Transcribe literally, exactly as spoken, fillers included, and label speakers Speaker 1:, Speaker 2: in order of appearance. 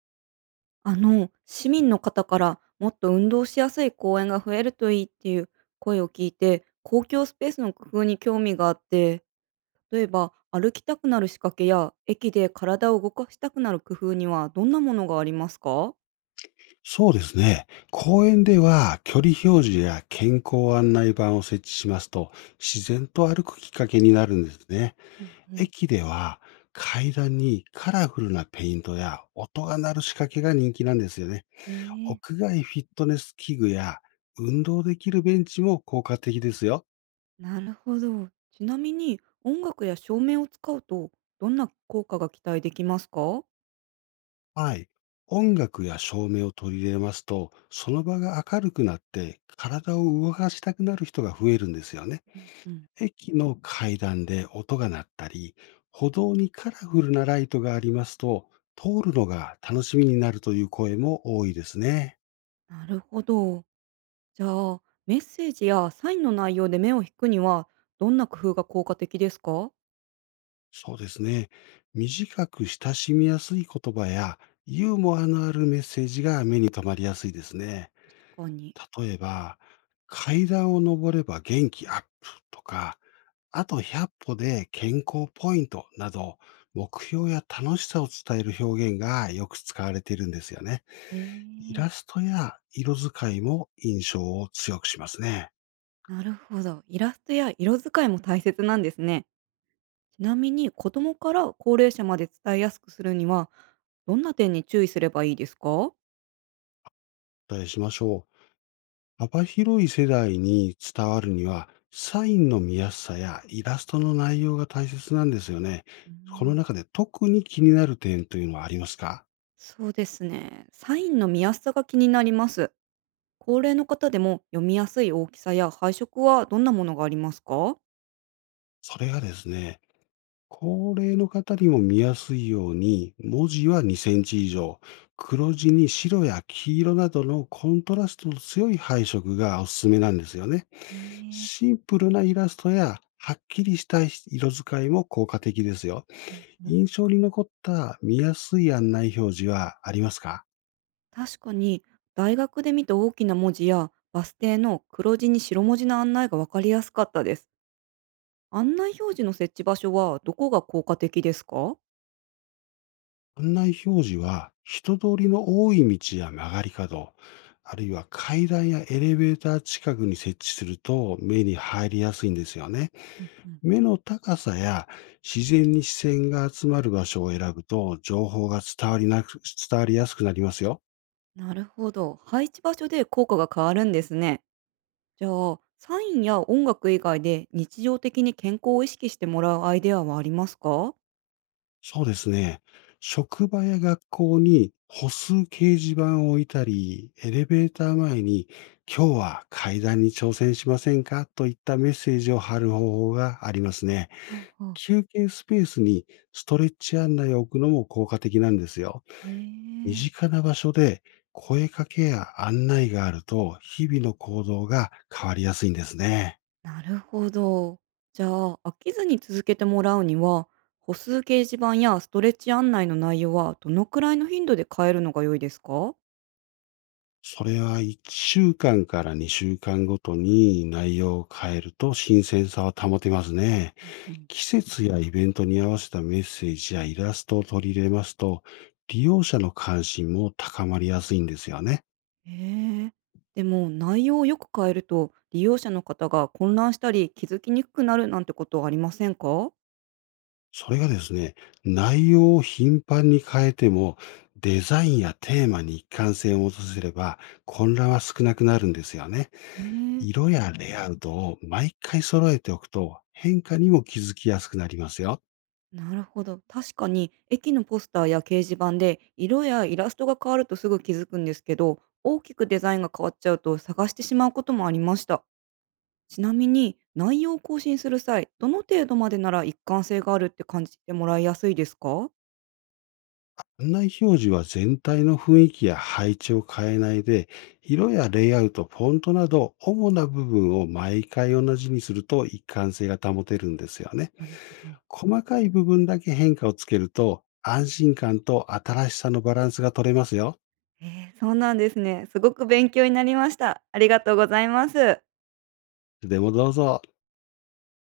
Speaker 1: あの、市民の方からもっと運動しやすい公園が増えるといいっていう声を聞いて、公共スペースの工夫に興味があって、例えば歩きたくなる仕掛けや駅で体を動かしたくなる工夫にはどんなものがありますか？
Speaker 2: そうですね。公園では距離表示や健康案内板を設置しますと、自然と歩くきっかけになるんですね。
Speaker 1: うんうん。
Speaker 2: 駅では階段にカラフルなペイントや音が鳴る仕掛けが人気なんですよね。
Speaker 1: ええ。
Speaker 2: 屋外フィットネス器具や運動できるベンチも効果的ですよ。
Speaker 1: なるほど。ちなみに音楽や照明を使うとどんな効果が期待できますか？
Speaker 2: はい。音楽や照明を取り入れますと、その場が明るくなって体を動かしたくなる人が増えるんですよね。
Speaker 1: うんうん。
Speaker 2: 駅の階段で音が鳴ったり、歩道にカラフルなライトがありますと、通るのが楽しみになるという声も多いですね。
Speaker 1: なるほど。じゃあ、メッセージやサインの内容で目を引くには、どんな工夫が効果的ですか？
Speaker 2: そうですね。短く親しみやすい言葉や、ユーモアのあるメッセージが目に留まりやすいですね。
Speaker 1: 確かに。
Speaker 2: 例えば、階段を登れば元気アップとか、あとひゃっぽ歩で健康ポイントなど、目標や楽しさを伝える表現がよく使われているんですよね。イ
Speaker 1: え
Speaker 2: ラ
Speaker 1: え。
Speaker 2: ストや色使いも印象を強くしますね。
Speaker 1: なるほど。イラストや色使いも大切なんですね。ちなみに子供から高齢者まで伝えやすくするには、どんな点に注意すればいいですか？
Speaker 2: お伝えしましょう。幅広い世代に伝わるには、サインの見やすさやイラストの内容が大切なんですよね。
Speaker 1: うー
Speaker 2: この
Speaker 1: ん。
Speaker 2: 中で特に気になる点というのはありますか？
Speaker 1: そうですね。サインの見やすさが気になります。高齢の方でも読みやすい大きさや配色はどんなものがありますか？
Speaker 2: それがですね、高齢の方にも見やすいように、文字はにセンチ以上、黒地に白や黄色などのコントラストの強い配色がおすすめなんですよね。
Speaker 1: ええ。
Speaker 2: シンプルなイラストや、はっきりした色使いも効果的ですよ。
Speaker 1: うんうん。
Speaker 2: 印象に残った見やすい案内表示はありますか？
Speaker 1: 確かに、大学で見た大きな文字やバス停の黒字に白文字の案内が分かりやすかったです。案内表示の設置場所はどこが効果的ですか？
Speaker 2: 案内表示は、人通りの多い道や曲がり角、あるいは階段やエレベーター近くに設置すると目に入りやすいんですよね。
Speaker 1: うんうん。
Speaker 2: 目の高さや自然に視線が集まる場所を選ぶと情報が伝わりなく、伝わりやすくなりますよ。
Speaker 1: なるほど。配置場所で効果が変わるんですね。じゃあ、サインや音楽以外で日常的に健康を意識してもらうアイデアはありますか？ほ
Speaker 2: そうですね。職場や学校に歩数掲示板を置いたり、エレベーター前に今日は階段に挑戦しませんかといったメッセージを貼る方法がありますね。
Speaker 1: うほう。
Speaker 2: 休憩スペースにストレッチ案内を置くのも効果的なんですよ。
Speaker 1: へ
Speaker 2: 身
Speaker 1: え。
Speaker 2: 近な場所で声かけや案内があると日々の行動が変わりやすいんですね。
Speaker 1: なるほど。じゃあ、飽きずに続けてもらうには、歩数掲示板やストレッチ案内の内容はどのくらいの頻度で変えるのが良いですか？
Speaker 2: それはいっしゅうかんかんからにしゅうかんごとに内容を変えると新鮮さを保てますね。
Speaker 1: うんうん。
Speaker 2: 季節やイベントに合わせたメッセージやイラストを取り入れますと、利用者の関心も高まりやすいんですよね。
Speaker 1: へえ。でも、内容をよく変えると、利用者の方が混乱したり気づきにくくなるなんてことはありませんか？
Speaker 2: それがですね、内容を頻繁に変えても、デザインやテーマに一貫性を持たせれば、混乱は少なくなるんですよね。
Speaker 1: ねえ。
Speaker 2: 色やレイアウトを毎回揃えておくと、変化にも気づきやすくなりますよ。
Speaker 1: なるほど。確かに、駅のポスターや掲示板で色やイラストが変わるとすぐ気づくんですけど、大きくデザインが変わっちゃうと探してしまうこともありました。ちなみに、内容を更新する際、どの程度までなら一貫性があるって感じてもらいやすいですか？
Speaker 2: 案内表示は全体の雰囲気や配置を変えないで、色やレイアウト、フォントなど、主な部分を毎回同じにすると一貫性が保てるんですよね。
Speaker 1: なるほど。
Speaker 2: 細かい部分だけ変化をつけると、安心感と新しさのバランスが取れますよ。
Speaker 1: えーそうなんですね。すごく勉強になりました。ありがとうございます。
Speaker 2: いつでもどうぞ。